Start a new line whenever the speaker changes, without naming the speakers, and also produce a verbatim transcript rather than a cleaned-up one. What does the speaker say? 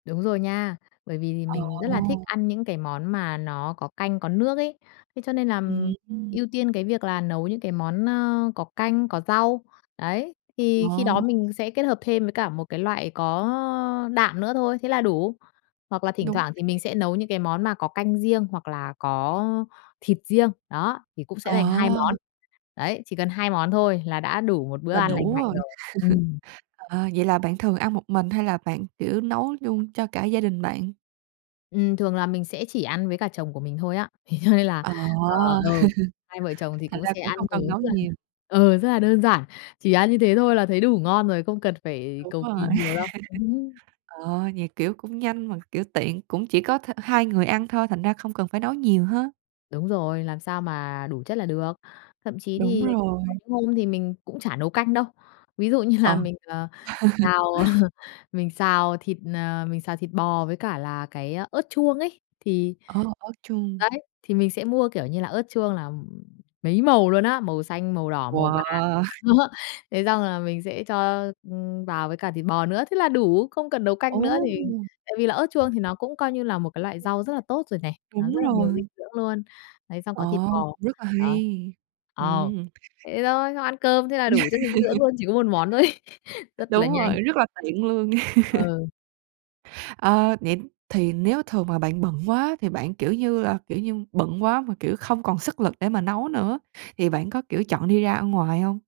Đúng rồi nha, bởi vì thì
Ờ.
mình rất là thích ăn những cái món mà nó có canh có nước ấy. Thế cho nên
Ừm
làm
hưm.
ưu tiên cái việc là nấu những cái món, ơ, có canh, có rau, đấy, thì khi đó
Ờ.
mình sẽ kết hợp thêm với cả một cái loại có đạm nữa thôi, thế là đủ. Hoặc là thỉnh
Đúng
thoảng thì mình
thiệt.
sẽ nấu những cái món mà có canh riêng hoặc là có thịt riêng, đó, thì cũng sẽ thành hai
Ờ.
món. Đấy, chỉ cần hai món thôi là đã đủ một bữa
Là
ăn lành
đủ
mạnh
rồi.
rồi. Ừm.
Ờ, vậy là bạn thường ăn một mình hay là bạn, kiểu, nấu duôn cho cả gia đình bạn?
Ừm, thường là mình sẽ chỉ ăn với cả chồng của mình thôi á. Thế cho nên là
Ờ,
ờ, ờ, hai vợ chồng thì
thành
cũng
ra
sẽ
cũng
ăn
hông cần
ứ
nấu
mà
nhiều.
ờ, rất là đơn giản, chỉ ăn như thế thôi là thấy đủ ngon rồi, không cần phải
Đúng
cầu kỳ
rồi.
nhiều đâu.
Ờ, vậy, kiểu, cũng nhanh mà, kiểu, tiện cũng chỉ có th hai người ăn thôi, thành ra không cần phải nấu nhiều ha.
Đúng rồi, làm sao mà đủ chất là được. Thậm chí
Đúng
thì có
rồi.
hôm thì mình cũng chả nấu canh đâu. Ví dụ như là
Ờ.
mình, ờ, xào, ờ, mình xào thịt, ờ, mình xào thịt bò với cả là cái ớt chuông ấy thì
Ờ, ớt chuông.
đấy, thì mình sẽ mua, kiểu như là, ớt chuông là, ừm, mấy màu luôn á, màu xanh, màu đỏ, màu vàng,
Wow!
đó. Thế xong là mình sẽ cho, ưm, vào với cả thịt bò nữa, thế là đủ, không cần nấu
Ồ!
canh nữa thì tại vì là ớt chuông thì nó cũng, coi như là, một cái loại rau rất là tốt rồi này, nó
Đúng
rất là nhiều dinh
rồi.
dưỡng luôn. Đấy, xong có thịt
Ồ,
bò.
rất là
Đó.
hay.
Ờ.
Ừm.
Thế thôi, xong ăn cơm thế là đủ chất dinh dưỡng luôn, chỉ có một món thôi ấy. Rất là
Đúng
nhanh.
rồi, rất là tiện luôn.
Ờ.
Ờ, vậy thì nếu thường mà bạn bận quá thì bạn, kiểu như là, kiểu như, bận quá mà, kiểu, không còn sức lực để mà nấu nữa thì bạn có, kiểu, chọn đi ra ăn ngoài hông?